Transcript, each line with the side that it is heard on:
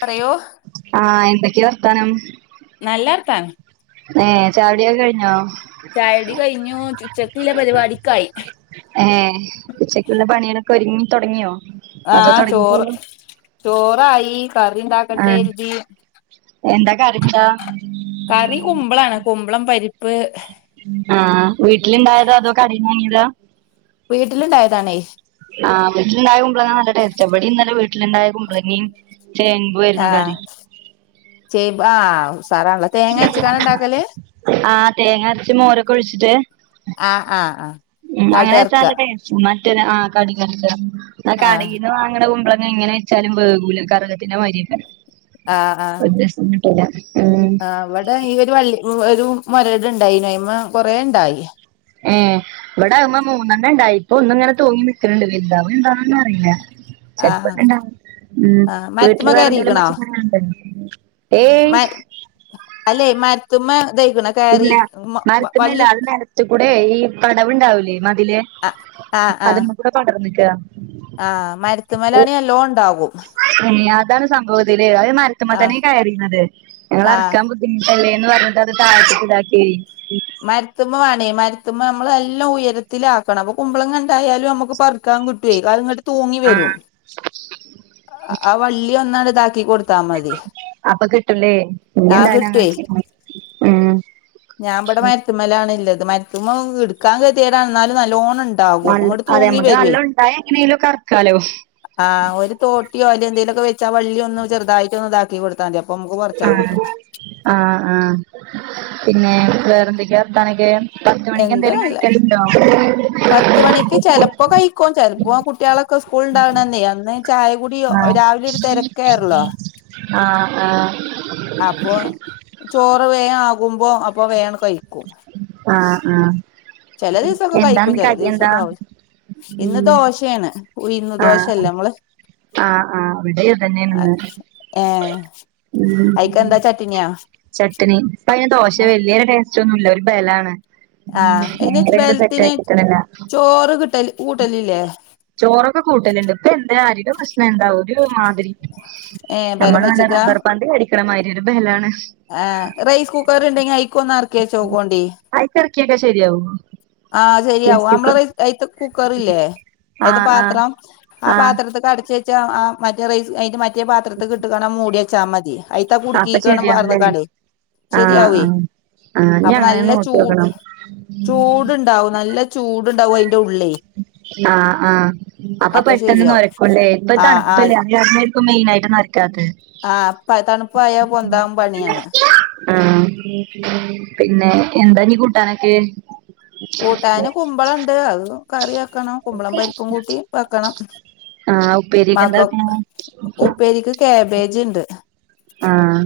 left: പറയോ?
right: ആഹ് എന്തൊക്കെയ വർത്താനം?
left: നല്ലർത്താനം.
right: മഹ് ചായൂടിയൊക്കെ കഴിഞ്ഞോ?
left: ചായൂടി കഴിഞ്ഞു ചു ചുച്ചക്കുല്ല പരിപാടിക്കായി
right: ഏഹ് ഉച്ചക്കുള്ള പണികളൊക്കെ ഒരുങ്ങി തുടങ്ങിയോ?
left: ആഹ് ചോറ് ചോറായി
right: ആഹ്
left: കറിണ്ടാക്കട്ടെരിതി
right: എന്താ കറിയെന്താ?
left: കറി കുമ്പളാണ് കുമ്പളം പരിപ്പ്
right: ആഹ് വീട്ടിലിണ്ടായതോ അതോ കടേന്നു വാങ്ങിയതോ?
left: വീട്ടിലുണ്ടായതാണേ
right: ആ വീട്ടിലണ്ടായ കുമ്പളങ്ങാ നല്ല ടേസ്റ്റാ ഇവിടെ ഇന്നലെ വീട്ടിലുണ്ടായ കുമ്പളങ്ങയും ചേമ്പുവാരുന്നു
left: ആഹ്
right: കറി
left: ചേമ്പ് ആഹ് സാദാള്ള
right: ആ തേങ്ങ അരച്ച് മോരൊക്കെ ഒഴിച്ചിട്ട്
left: ആഹ് ആഹ് ആഹ്
right: മഹ് അങ്ങനെ
left: കടർക്ക
right: വെച്ചാലെ ടേസ്റ്റ് മറ്റ ആ കടികൾക്ക ഇവിടെ
left: ആഹ്
right: കടയിൽ നിന്ന് വാങ്ങണ കുമ്പളങ്ങ എങ്ങനെ വെച്ചാലും വേകൂല കറുകത്തിന്റെ മാതിരിയുണ്ടാകും ഒരു ദിവസം ഇങ്ങട്ട് വരാ മഹ്
left: ആ അവിടെ ഈ ഒരു വള്ളി ഒരു മൊരട് ഉണ്ടായി നോയ്മ് കൊറെേ ഉണ്ടായി
right: ആഹ് ഇവിടെ മൂ മൂന്നെണ്ണം ഉണ്ടായി ഇപ്പൊ ഒന്ന് ഇങ്ങനെ തൂങ്ങി നിക്കണ് ണ്ട് വലുതാവുമോ എന്താണെന്ന് അറിയില്ല
left: ആഹ്
right: [unintelligible] മഹ്
left: ആഹ്
right: വീട്ടിൽ
left: മരത്തുമ്മെ
right: വേറെ എന്തെകിലും
left: കയറിക്കണോ
right: പച്ചക്കറി ഉണ്ടോ? ഏയ്
left: മ അല്ലെ മര്ത്തുമ്മെ [unintelligible]
right: പിന്നെ മരത്തിമ്മേല് അത് മരത്തി കൂടെ ഈ പടവുണ്ടാവൂലേ മതില്
left: ആഹ് ആഹ്
right: ഇവിടെ തൊടർന്നിക്ക
left: ആഹ് മരത്തിൻ മേലയാണി നല്ലോണം ഉണ്ടാകും
right: മഹ് അതാണ് സംഭവം ഇതില് അത് മരത്തമ്മേ
left: ആഹ്
right: തനെയ കയറിയിരുന്നത്
left: ആഹ്
right: ഞങ്ങളിറക്കാൻ ബു പിഞ്ചല്ലേന്ന് പറഞ്ഞിട്ട്ത് തഴത്തേക്ക് ഇതാക്കി.
left: മരത്തുമ്മ വേണേ മരത്തുമ്മ നമ്മള നല്ല ഉയരത്തിലാക്കണം അപ്പൊ കുമ്പ്ളങ്ങ ഇണ്ടായാലും നമ്മുക്ക് പ ക്കാം കിട്ടുവെ അത് ഇങ്ങട്ട് തൂങ്ങി വരും. ആഹ് വള്ളി ഒന്നട് ഇതാ ക്കി കൊൊടുത്താ മതി
right: അപ്പൊ കിട്ടൂലേ ഇനി
left: ആ
right: എന്തായാലും
left: കിട്ടേ
right: അങ്ങനെ ചെയ്യണം ഉം
left: ഞാൻബിടെ മേലാണള്ളത് മരുത്തുമ്മ എടുക്കാൻ [unintelligible] എന്നാലും നല്ലോണം ഉണ്ട്
right: നല്ല അതെ നമ്മുക്ക് നല്ല ഉണ്ടായ എങ്ങനെങ്കിലും ഒക്കെറക്കാലോ
left: ആഹ് ഒരു തോട്ടിയോ എന്തേങ്കിലൊക്കെ വെച്ച് ആ വള്ളിയൊന്ന് ചെറുതായിട്ട് ഒന്ന് ഇതാക്കി കൊടുത്താ മതി അപ്പൊ നമുക്ക്
right: ആ
left: പറിച്ചാൻ കിട്ടും
right: ആഹ് ആ പിന്നെ വേറെന്തൊക്കെയാ വർത്താനൊക്കെ പത്തുമണിക്ക്
left: എന്താ
right: എന്തേലും
left: അല്ല
right: കഴിക്കലുണ്ടോ
left: ക്കും ചെൽപ്പോ കുട്ട്യാളൊക്കെ സ്കൂള്ണ്ടാവ്ണന്നേ അന്ന് ചായകുടി
right: ആഹ്
left: രാവിലൊര്തെരക്കല്ലേ
right: ആഹ് ആഹ്
left: അപ്പം ചോറ് വേംആകുമ്പോ അപ്പൊ വേണ്ട് കഴിക്കും
right: ആഹ് ആഹ്
left: ചെല ദിവസൊക്കെ കഴിക്കും
right: എന്താന്ന്
left: ചെല
right: കടി
left: ദിവസം എന്താ ഇന്ന് ദോശേണ് ഉയ്ന്ന്
right: ആഹ്
left: ദോശല്ലേ നമ്മള്
right: ആഹ് ആഹ് അവിടെയിതന്നെയേണ്ന്ന്
left: ഏ
right: ഉം
left: അയിക്കെന്താ ചട്ടിനിയാ
right: ചട്നി ഇപ്പതിന് ദോശ വല്ല്യൊര് ടേസ്റ്റ് ഒന്നുല്ല ഒരു ബലാണ്
left: ആഹ് അയ്ന്
right: നേരെ അങ്ങട് സെറ്റ്
left: ബെലത്തിന്
right: ആക്കിട്ടണില്ല
left: ചോറ് കിട്ടല് കൂട്ടലില്ലേ
right: ചോറൊക്കെ കൂട്ടല്ണ്ട് ഇപ്പൊ എന്താ ആരിയുടെ പ്രശ്നം എന്താ ഒരു മാതിരി
left: ഏ ബലം
right: നമ്മള് നല്ല
left: വെച്ചക്കാ
right: റബ്ബർ പാന്ത് കടിക്ക്ണമാതിരി ഒരു ബലാണ്
left: ആ റൈസ് കുക്കർ ഇണ്ടെങ്കി അയിക്കൊന്നെറ്ക്കി വെചോക്കൊണ്ടി
right: ആയിക്കെറ്ക്കിയ്ട്ട് അ് ശെരിയാവോ
left: ആഹ് ശരിയാവും നമ്മളേല് അയ്ത്തെ കുക്കറല്ലേ അയ്ത്തെ
right: ആഹ് ആഹ്
left: പാത്രം ആ
right: ആഹ്
left: പാത്രത്ത്ക്ക് അടച്ച് വെച്ചാ ആ മതി റൈസ് അതിന്റെ മ റ്റേ പാത്രത്ത്ക്കിട്ട്കാണ്ട് ആ മൂടിവെച്ചാ മതി അയിത്താ
right: അപ്പൊ
left: കുട്ക്കീക്കാണ്ട്
right: ശരിയാണല്ലേ
left: പാറ്ന്ന് കാണ്ടെ
right: ആഹ്
left: ശരിയാവേ
right: ആഹ് ആഹ് ഇനി
left: അപ്പം
right: അങ്ങനെ
left: നല്ല ചൂ
right: നോക്കിയോക്കണം
left: ചൂട് ട്ണ്ടാവും നല്ല ചൂടുണ്ടാവും അതിന്റെ ഉള്ളെ
right: ആഹ് ആഹ് അപ്പൊ പെട്ടൊന്ന്
left: ശരിയാവും
right: ന്നൊരക്കുല്ലെ ഇപ്പം
left: ആഹ് ആഹ്
right: തണ്പ്പല്ലേ ക്ക് മെയിനായിട്ട് നൊര്ക്കാത്തെ
left: ആ പ്പം തണ്പ്പായ പൊന്താൻ പണിയാണ്
right: ആഹ് പിന്നെ എന്താ ഞ്ഞ് കൂട്ടാനൊക്കെ
left: കൂട്ടാന് കുമ്പളണ്ട് അത് കറി ആക്കണം കുമ്പളം പരിപ്പും കൂട്ടി വെക്കണം
right: ആഹ് ഉപ്പേരിക്ക് എന്താവെക്ക്ണേ
left: പേരിക്ക് കേബേജ്ണ്ട്
right: ആഹ്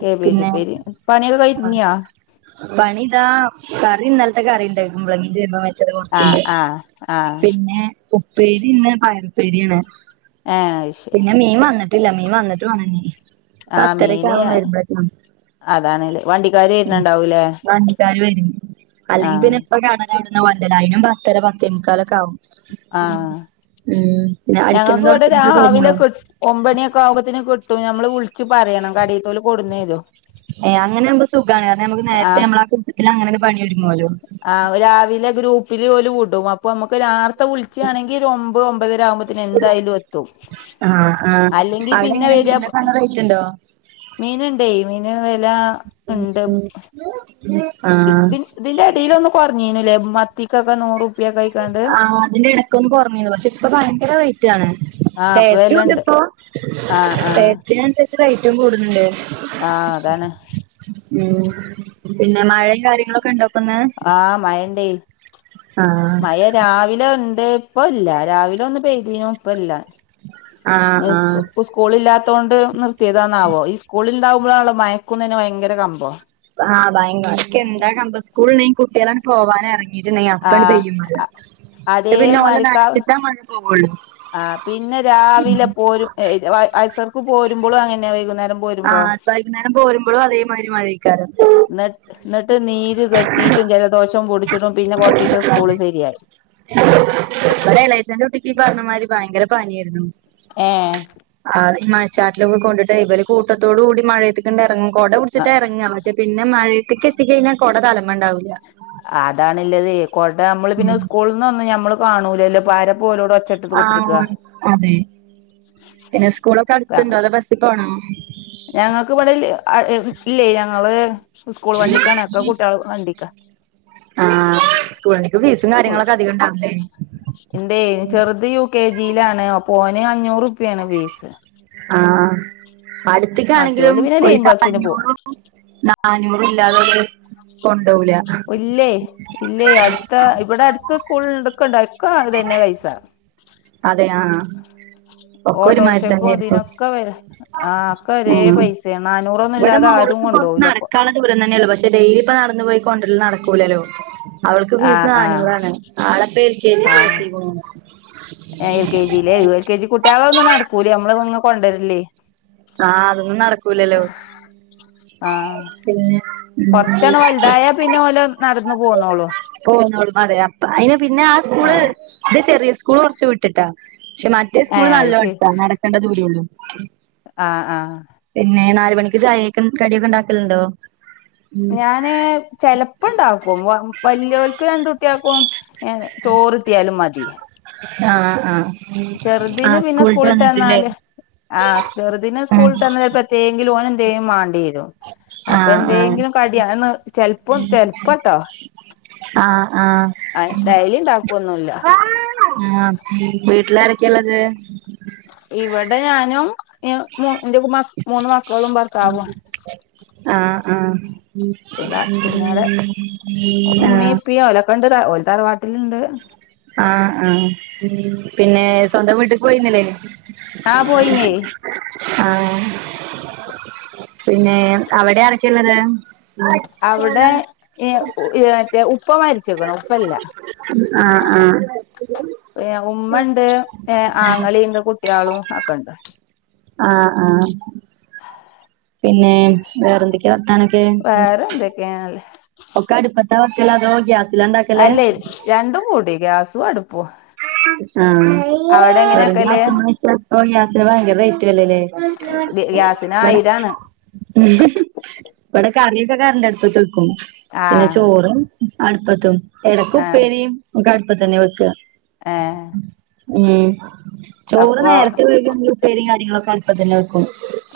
left: കേബേജ്പ്പേരി പണിയൊക്കേ ക ഒര്ങ്ങിയോ
right: പണിതാ കറി ഇന്നലത്തെ കറിണ്ട് കുമ്പ്ളങ്ങിം ചേമ്പും വെച്ചത് കൊറ്ച്ച്ണ്ട്
left: ആ ആഹ്
right: പിന്നെ ഉപ്പേരി ഇന്ന് പയറുപ്പേരിയാണ്
left: ഏഹ് അത് ശരി
right: പിന്നെ മീൻ വന്നിട്ട് ട്ടില്ല മീൻ വന്നിട്ട് വാണംഞ്ഞ്
left: ആഹ്
right: പത്തരൊക്കെ
left: മീന്
right: ആവും വരുമ്പോത്തിന്
left: അതാണ്ല്ലേ വണ്ടിക്കാര് വരുന്നുണ്ടാവൂലേ
right: മ് [unintelligible] ക്കാര് വരും അല്ലെങ്കിൽ
left: ആഹ്
right: പിന്നെ ഇപ്പം കടൻ്റവിട്ന്ന് കൊണ്ടര്ലാ അതിനും പത്തര പത്തേമുക്കാലൊക്കെ ആകും
left: ആഹ്
right: ഉം പിന്നെ അടിക്കലും
left: ഞങ്ങക്ക് ഇവിടെ
right: തൊടക്കലും
left: രാവിലെ
right: കയിഞ്ഞോ
left: കി ഒമ്പണിയൊക്കെ ആകുമ്പത്തിന് കിട്ടും നമ്മൾ വിൾ
right: ഏ അങ്ങനാവുമ്പോ സുഖാണ് കാരണം നമ്മുക്ക് നേരത്തെ നമ്മളെ [unintelligible] ത്തിലങ്ങനൊര് പണി ഒര്ങ്ങൊല്ലോ
left: ആ രാവിലെ ഗ്രൂപ്പില് ഓല് വുടു അപ്പമ്മക്ക് നാർത്തെ വുൾ ചാണെങ്കി ഒരമ്പോമ്പതരാവുമ്പത്തിന് എന്തായാലു എത്തും
right: ആഹ ആ
left: അല്ലെങ്കി
right: അവിടിങ്ങനെ മീനൊക്കെ ല്ല റേറ്റ് ണ്ടോ
left: മീനിണ്ടേയ് മീന് വെല ണ്ട്
right: [inaudible]
left: ഇ തിന്റെ എടീലൊന്ന് കൊർഞ്ഞീന്നു ലെ മത്തിക്കൊക്കെ നൂറു
right: ആ അതിന്റെ എടക്കൊന്ന് കൊർഞ്ഞീന്നു പക്ഷെ ഇപ്പൊ ഭയങ്കര റേറ്റ് ആണ്
left: ആഹ് ഇപ്പൊ
right: ടേസ്റ്റുണ്ട്
left: വെലണ്ട്
right: പ്പോ
left: ആഹ് ആഹ്
right: ടേസ്റ്റിനൻസര്ച് റേറ്റും കൂട്ണണ്ട്
left: ആ അതാണ്
right: ഉം പിന്നെ മഴെ കാര്യങ്ങളൊക്കെ ണ്ടോ പ്പന്ന്
left: ആ മയണ്ടേയ്
right: ആഹ്
left: മയ രാവിലെണ്ട് പ്പല്ല രാവിലൊന്ന് പെയ്തീനു പ്പല്ല
right: ആഹ്
left: [unintelligible]
right: ആഹ്
left: സ്കൂ കൂളില്ലാത്തോണ്ട് നിർത്യേതാന്നാവോ ഈ സ്കൂള് ഇണ്ടാവുമ്പളാണല്ലോ മയക്കു തന്നെ ഭയങ്കര കമ്പം
right: ആ ഭയങ്കെന്താ കമ്പ സ്കൂള ണ്ടെ കുട്ട്യാള പോകാനറ [unintelligible] അപ്പൺ
left: ആഹ്
right: പെയ്യും മഴ ട്ട് പിന്നെ ഓല നനച്ട്ടാ മഴ പോവൊള്ളു
left: ആ പിന്നെ രാവിലെ പോരും വയ് അയ്സർക്ക് പോരുമ്പളു അങ്ങനെതന്നെ വൈകുന്നേര പോരുമ്പോ
right: ആഹ് വൈകുന്നേരം പോരുമ്പോഴും അതേമാതിരി മഴയ്ക്കാരം
left: ന്ന ന്നട്ട് നീര് കെട്ടീറ്റു ജല- ദോഷം പൊടിച്ചിടുംപിന്നെ കൊർച്ചീസം സ്കൂള് സെരിയായി
right: ബടെളേച്ചന്റുട്ടി ക്കീ പറഞ്ഞമായ്രി ഭയങ്കര പനി ഏര്ന്നു
left: ഏ..
right: ആ ഈ മയച്ചാറ്റലൊക്കെ കൊണ്ടിട്ടേ ഇബരു കൂട്ടത്തോടൂടി മഴത്തേക്കിണ്ടെറങ്ങും കൊട പിടിച്ചിട്ടാ ഇറങ്ങാ മറ്റെ പിന്നെ മയെത്തിക്കെത്തിക്കയ്ഞ്ഞാ കൊട തലമ്മേ ഉണ്ടാവൂല്ല
left: അതാണ് ല്ലതെയ് കൊട അമ്മള് പിന്നെ
right: ഉം
left: ഉസ്കൂൾ നൊന്നും ഞമ്മള് കാണൂലല്ലോ പാര പോലോട
right: ആ അതെ പിന്നെ സ്കൂളൊക്കെ അടുത്തുണ്ടോ അതോ ബസ്സി പോണോ
left: ഞങ്ങക്ക് ബടെ ല്ലേ അ എ ല്ലേയ് ഞങ്ങള് ഉസ്കൂൾ വണ്ടിക്കാണ ഒക്കെ കുട്ട്യാള് വണ്ടിക്കാ
right: ആ സ്കൂളണ്ടിക്ക് ഫീസും കാര്യങ്ങളൊക്കെ അധിക്കുണ്ടാവില്ലേ
left: ണ്ടേയ് ചെറുത് യു കെ ജീലാണ് അപോ ഓന് അഞ്ഞൂറു റുപ്യാണ് ഫീസ്
right: ആ അട്ത്തിക്കാണെങ്കിലും
left: മറ്റോല് പിന്നെ ലൈൻ ബസിന് പോവും
right: ഒല്ക്കഞ്ഞൂറും [unintelligible] നാന്നൂറുല്ലാതോല്
left: ല്ലേയ് ല്ലേ അട [inaudible] ഇബടടുത്ത് ഉസ്കൂളണ്ടാക്കയിക്ക അതന്നെ പൈസ
right: അതെ ആ ഒക്കൊരുമാരി
left: ഓട്ടോറിക്ഷക്കും
right: തന്നെരിക്കും
left: ഇതിനൊക്കെ
right: ആ
left: [unintelligible] നാനൂറോ
right: വടെ മോള്ക്ക് പ്പ കൊർച്ച് നടക്കാള്ള ദൂര തന്നെള്ളൂ പഷെ ടെയ്ലി പ്പ നടന്ന് പോയി കോണ്ടല് നടക്കൂലല്ലോ അവൾക്ക് ഫീസ്
left: ആഹ് ആഹ്
right: നന്നൂറാണ് ആളപ്പം എൽക്കെജീ ചേർത്തീക്കണു
left: ഏ എൽ കേ ജീലേ എൽ കെ ജി കുട്ട്യാളെന്നും നടക്കൂലേ അമ്മള് ങ്ങനെ കൊണ്ടരലെയ്
right: ആഹ് അതൊന്നും നടക്കൂലല്ലോ
left: ആഹ
right: പിന്നെ ഉം
left: കൊർച്ചൊന്ന് വെൽതായാ പിന്നെ ഓല് നടന്നു പോന്നോളും
right: പോന്നോളും അതെ അപ്പ അയ്ന് പിന്നെ ആ സ്കൂള്
left: ആഹ്
right: ഇത് ചെറിയ സ്കൂള് കൊർച്ച് വിട്ടിട്ടാ പഷെ മറ്റേ സ്കൂള്
left: ഏഹ് അത്
right: നല്ലാട്ടാ നടക്കേണ്ട ദ ദൂരുള്ളൂ
left: ആ ആ...
right: പിന്നെ നാല് മണിക്ക് ചായീക്ക് കടിയൊക്കെ ണ്ടാക്കല്ണ്ടോ
left: ഞാന് ചെലപ്പണ്ടാക്കും വല്യോൽക്ക് രണ്ടുട്ട്യാക്കും ഏ ചോറ്ട്ട്യാലും മതി
right: ആഹ് ആഹാ
left: ചെർതിന് പിന്നെ സ്കൂള്ട്ടന്നാല് ആ ചെറ് തിന്
right: ഉം
left: സ്കൂള്ട്ടന്ന പത്തെങ്കിലും ഓനന്തേലും മാണ്ടേരും അപ്പൊ
right: ആഹ് ആഹ്
left: എന്തെങ്കിലും കടിയണന്ന് ചെല്പ്പം ചെല്പ്ം ട്ടോ
right: ആഹ് ആഹ്
left: ആ ഡയലിണ്ടാക്കൊന്നുംല്ല
right: ആഹ് വീട്ടിലാരക്കെല്ലത്
left: ഇവിടെ ഞാനും എ മു എന്റെ ത് മൂന്ന് മക്കളും ഭർത്താവും
right: ആഹ്
left: പിതാ പിന്നാടെ
right: ആഹ്
left: ഉമ്മി
right: ആഹ്
left: [unintelligible] ഓല് തറവാട്ടില്ണ്ട്
right: ആഹ് ആഹ് പിന്നെ സ്വന്തം വീട്ട്ക്ക് പോയിന്നില്ലേ
left: ആ പോയിനേ
right: ആഹ് പിന്നെ അവിടെ ആരൊക്കെയാള്ളത്
left: അവിടെ ഏ ഏ മറ്റേ ഉപ്പമര് [unintelligible] ഉപ്പല്ല
right: ആഹ് ആഹ്
left: പിന്നെ ഉമ്മ ഉണ്ട് ഏ ആങ്ങളയുണ്ട് കുട്ടികളും ഒക്കെണ്ട്
right: ആഹ് ആഹ് പിന്നെ വേറെ എന്തൊക്കെയാ വർത്താനൊക്കെ
left: ല്ലേ [unintelligible]
right: ഒക്കെ അടുപ്പത്ത വെക്കല് അതോ ഗ്യാസിലോ
left: അല്ല രണ്ടും കൂടി ഗ്യാസും അടു
right: ആഹ്
left: എങ്ങനെ
right: ഒരു
left: വെക്കല്
right: ഗ്യാസ് [unintelligible] ഗ്യാസിന് പയങ്കര റേറ്റ് വരല്ലേ
left: ഗ്യാസിന്
right: വട
left: ആയിരാണ്
right: ഇവിടെ കറിയൊക്കെ കറണ്ട് അടുപ്പത്ത് വെക്കും പിന്നെ
left: ആഹ്
right: ചോറും അടുപ്പത്തും എടക്ക്
left: ആഹ്
right: ഉപ്പേരിയും ഒക്കെ അടുപ്പത്ത് തന്നെ വെക്ക
left: ആഹ്
right: ഉം ചോറ്
left: അപ്പൊ
right: നേരത്തെ വേവിക്കാണങ്കിൽ ഉപ്പേരിയും കാര്യങ്ങളൊക്കെ അടുപ്പത്ത് തന്നെ വെക്കും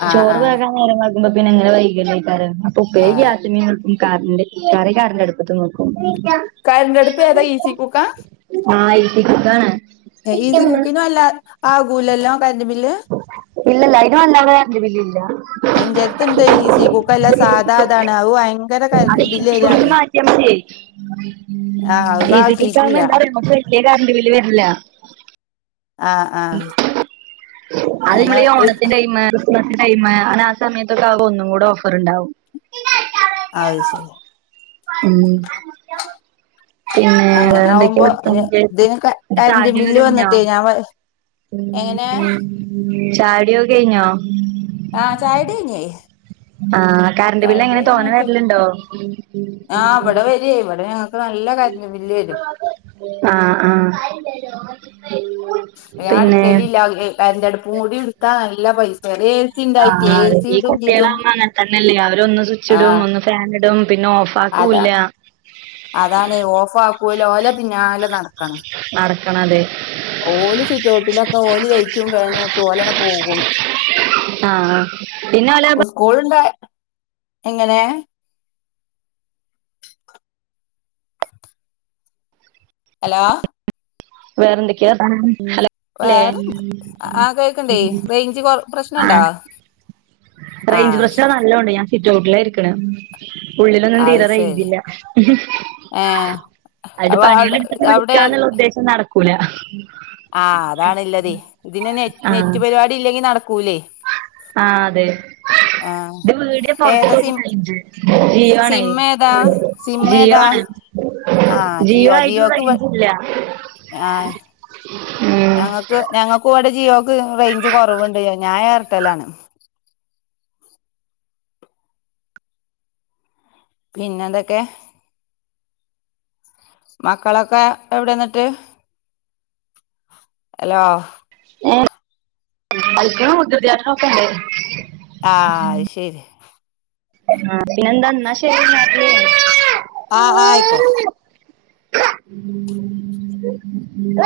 left: ആഹ്
right: ചോറ്
left: ആഹ്
right: വേകം നേരം വെളുക്കുമ്പോ പിന്നെ ഇങ്ങനെ വൈകി അല്ലെ വെക്കാറ് അപ്പൊ ഉപ്പേരി
left: ആഹ്
right: ഗ്യാസിമേൽ വെക്കും കറണ്ട് കറി കറണ്ട് അടുപ്പത്തും വെക്കും
left: കറണ്ട് അടുപ്പേതാ ഈസി കുക്ക
right: ആഹ് ഈ സി കുക്കാണ്
left: ഈസി കുക്കിന് നല്ല ആകൂലല്ലോ കറണ്ട് ബില്ല്
right: ആ ഇല്ല ഇല്ല അതിന് വലിയ
left: ഇന്റെടുത്തുണ്ട് ഈ സീ കുക്കല്ല
right: കറണ്ട്
left: സാധാ അതാണ് അത്
right: ബില്ല്
left: ഭയങ്കര
right: ഇല്ല
left: ക
right: അത് ഈസി
left: ബില്ല് വരാണ്
right: കുക്കെന്ന് ആകിയ മതിയേ
left: ആഹ് അത്
right: ഈസി കുക്ക് [unintelligible]
left: ആക്കിട്ടില്ല
right: വലിയ കറണ്ട് ബില്ല് വരില്ല
left: ആഹ് ആഹ് അങ്ങനെ
right: അതനമ്മളി ഓണത്തിന്റെ ടൈമ് ടൈമ് അങ്ങന ആ സമയത്തൊക്കെ ആവുമ്പോ ഒന്നുകൂടെ ഓഫറുണ്ടാവും
left: അത് ശരി
right: ഉം പിന്നെ
left: അങ്ങനെ ആവുമ്പോ
right: വേറെന്തൊക്കെയ
left: ഇതിന് കറന്റ്
right: [unintelligible]
left: ബില്ല്
right: കഴിഞ്ഞോ
left: വന്നിട്ടേ ഞാൻ
right: ഉം
left: എങ്ങനെ
right: ഉം ചായ കുടി ഒക്കെ കഴിഞ്ഞോ
left: ആഹ് ചായ കുടി
right: ആഹ് കറണ്ട് ബില്ല് എങ്ങനെ തോനെ
left: കഴിഞ്ഞ്
right: വരലുണ്ടോ
left: ആ ഇവിടെ വരി ഇവിടെ ഇവിടെ നല്ല കറണ്ട് ബില്ല് വരും
right: ആഹ് ആഹ്
left: ഞാൻ
right: പിന്നെ
left: അടുക്കലെ ഇല്ല എന്റെ അടുപ്പും മൂടി എടുത്താ നല്ല പൈസല്ല
right: ആ ഈ കുട്ടികള് അമ്മ അങ്ങനെ തന്നെയല്ലേ അവര് ഒന്ന് സ്വിച്ച് ഇടും ഒന്ന് ഫാൻ ഇടും പിന്നെ ഓഫ് ആക്കൂല്ല
left: അതാണ് അതാണ് ഓഫ് ആകൂല ഓല പിന്നാലെ നട
right: നടക്കണത്
left: ഓല് സിറ്റൗട്ടിലൊക്കെ ഓല് ലൈറ്റും ഫേനുമിട്ട് ഓലങ്ങ് പോകും
right: ആഹ് ആഹ് പിന്നെ വല്ല
left: [unintelligible] എങ്ങനെ ഹലോ
right: വേറെ എന്തൊക്കയാ വർത്താനം അല്ലേ
left: വേറെന്ത് ആ കേൾക്കണ്ടേ റേഞ്ച് കൊ പ്രശ്നണ്ടോ
right: ആഹ്
left: ആ
right: റേയ്ഞ്ച്
left: അത്
right: പ്രശ്നം
left: ശരി
right: നല്ലതോണ്ട് ഞാൻ സിറ്റ് ഔട്ടില ഇരിക്കണെ ഉള്ളിലൊന്നും
left: അത്
right: തീരെ
left: ശരി
right: റെയ്ഞ്ചില്ല
left: ഏ
right: അത്
left: അപ്പ അവിടെ
right: പണിയെല്ലാം എടുത്തിട്ട്
left: അവിടെ
right: വിളിക്കാന്നുള്ള ഉദ്ദേശം നടക്കൂല
left: ആഹ് അതാണല്ലത് ഇതിന് നെ നെറ്റ് പരിപാടി ഇല്ലെങ്കി നടക്കൂല്ലേ
right: ആഹ് അതെ ഇത് വീട്
left: ഏതാ
right: പൊറത്തക്ക
left: സിം
right: റേയ്ഞ്ച് ജിയോ ആണേ
left: സിം ഏതാ സിം
right: ജിയോ
left: ഏതാ
right: ആണ്
left: ആ
right: ജിയോ ആയിട്ട്
left: ജിയോക്ക് ഇവ
right: റെയ്ഞ്ചില്ല.
left: [unintelligible] ഞങ്ങൾക്ക് ഞങ്ങൾക്ക് ഇവിടെ ജിയോക്ക് റേഞ്ച് കുറവുണ്ട്. ഞായേർടെലാണ് പിന്നെന്തൊക്കെ? മക്കളൊക്കെ എവിടെന്നിട്ട്? അലോ
right: [unintelligible]
left: ആഹ് അത്ശരി
right: ആഹ് പിന്നെന്താ എന്നാ ശെരി രാത്രിയായി.
left: ആഹ് ആയിക്കോട്ടെ
right: ഉ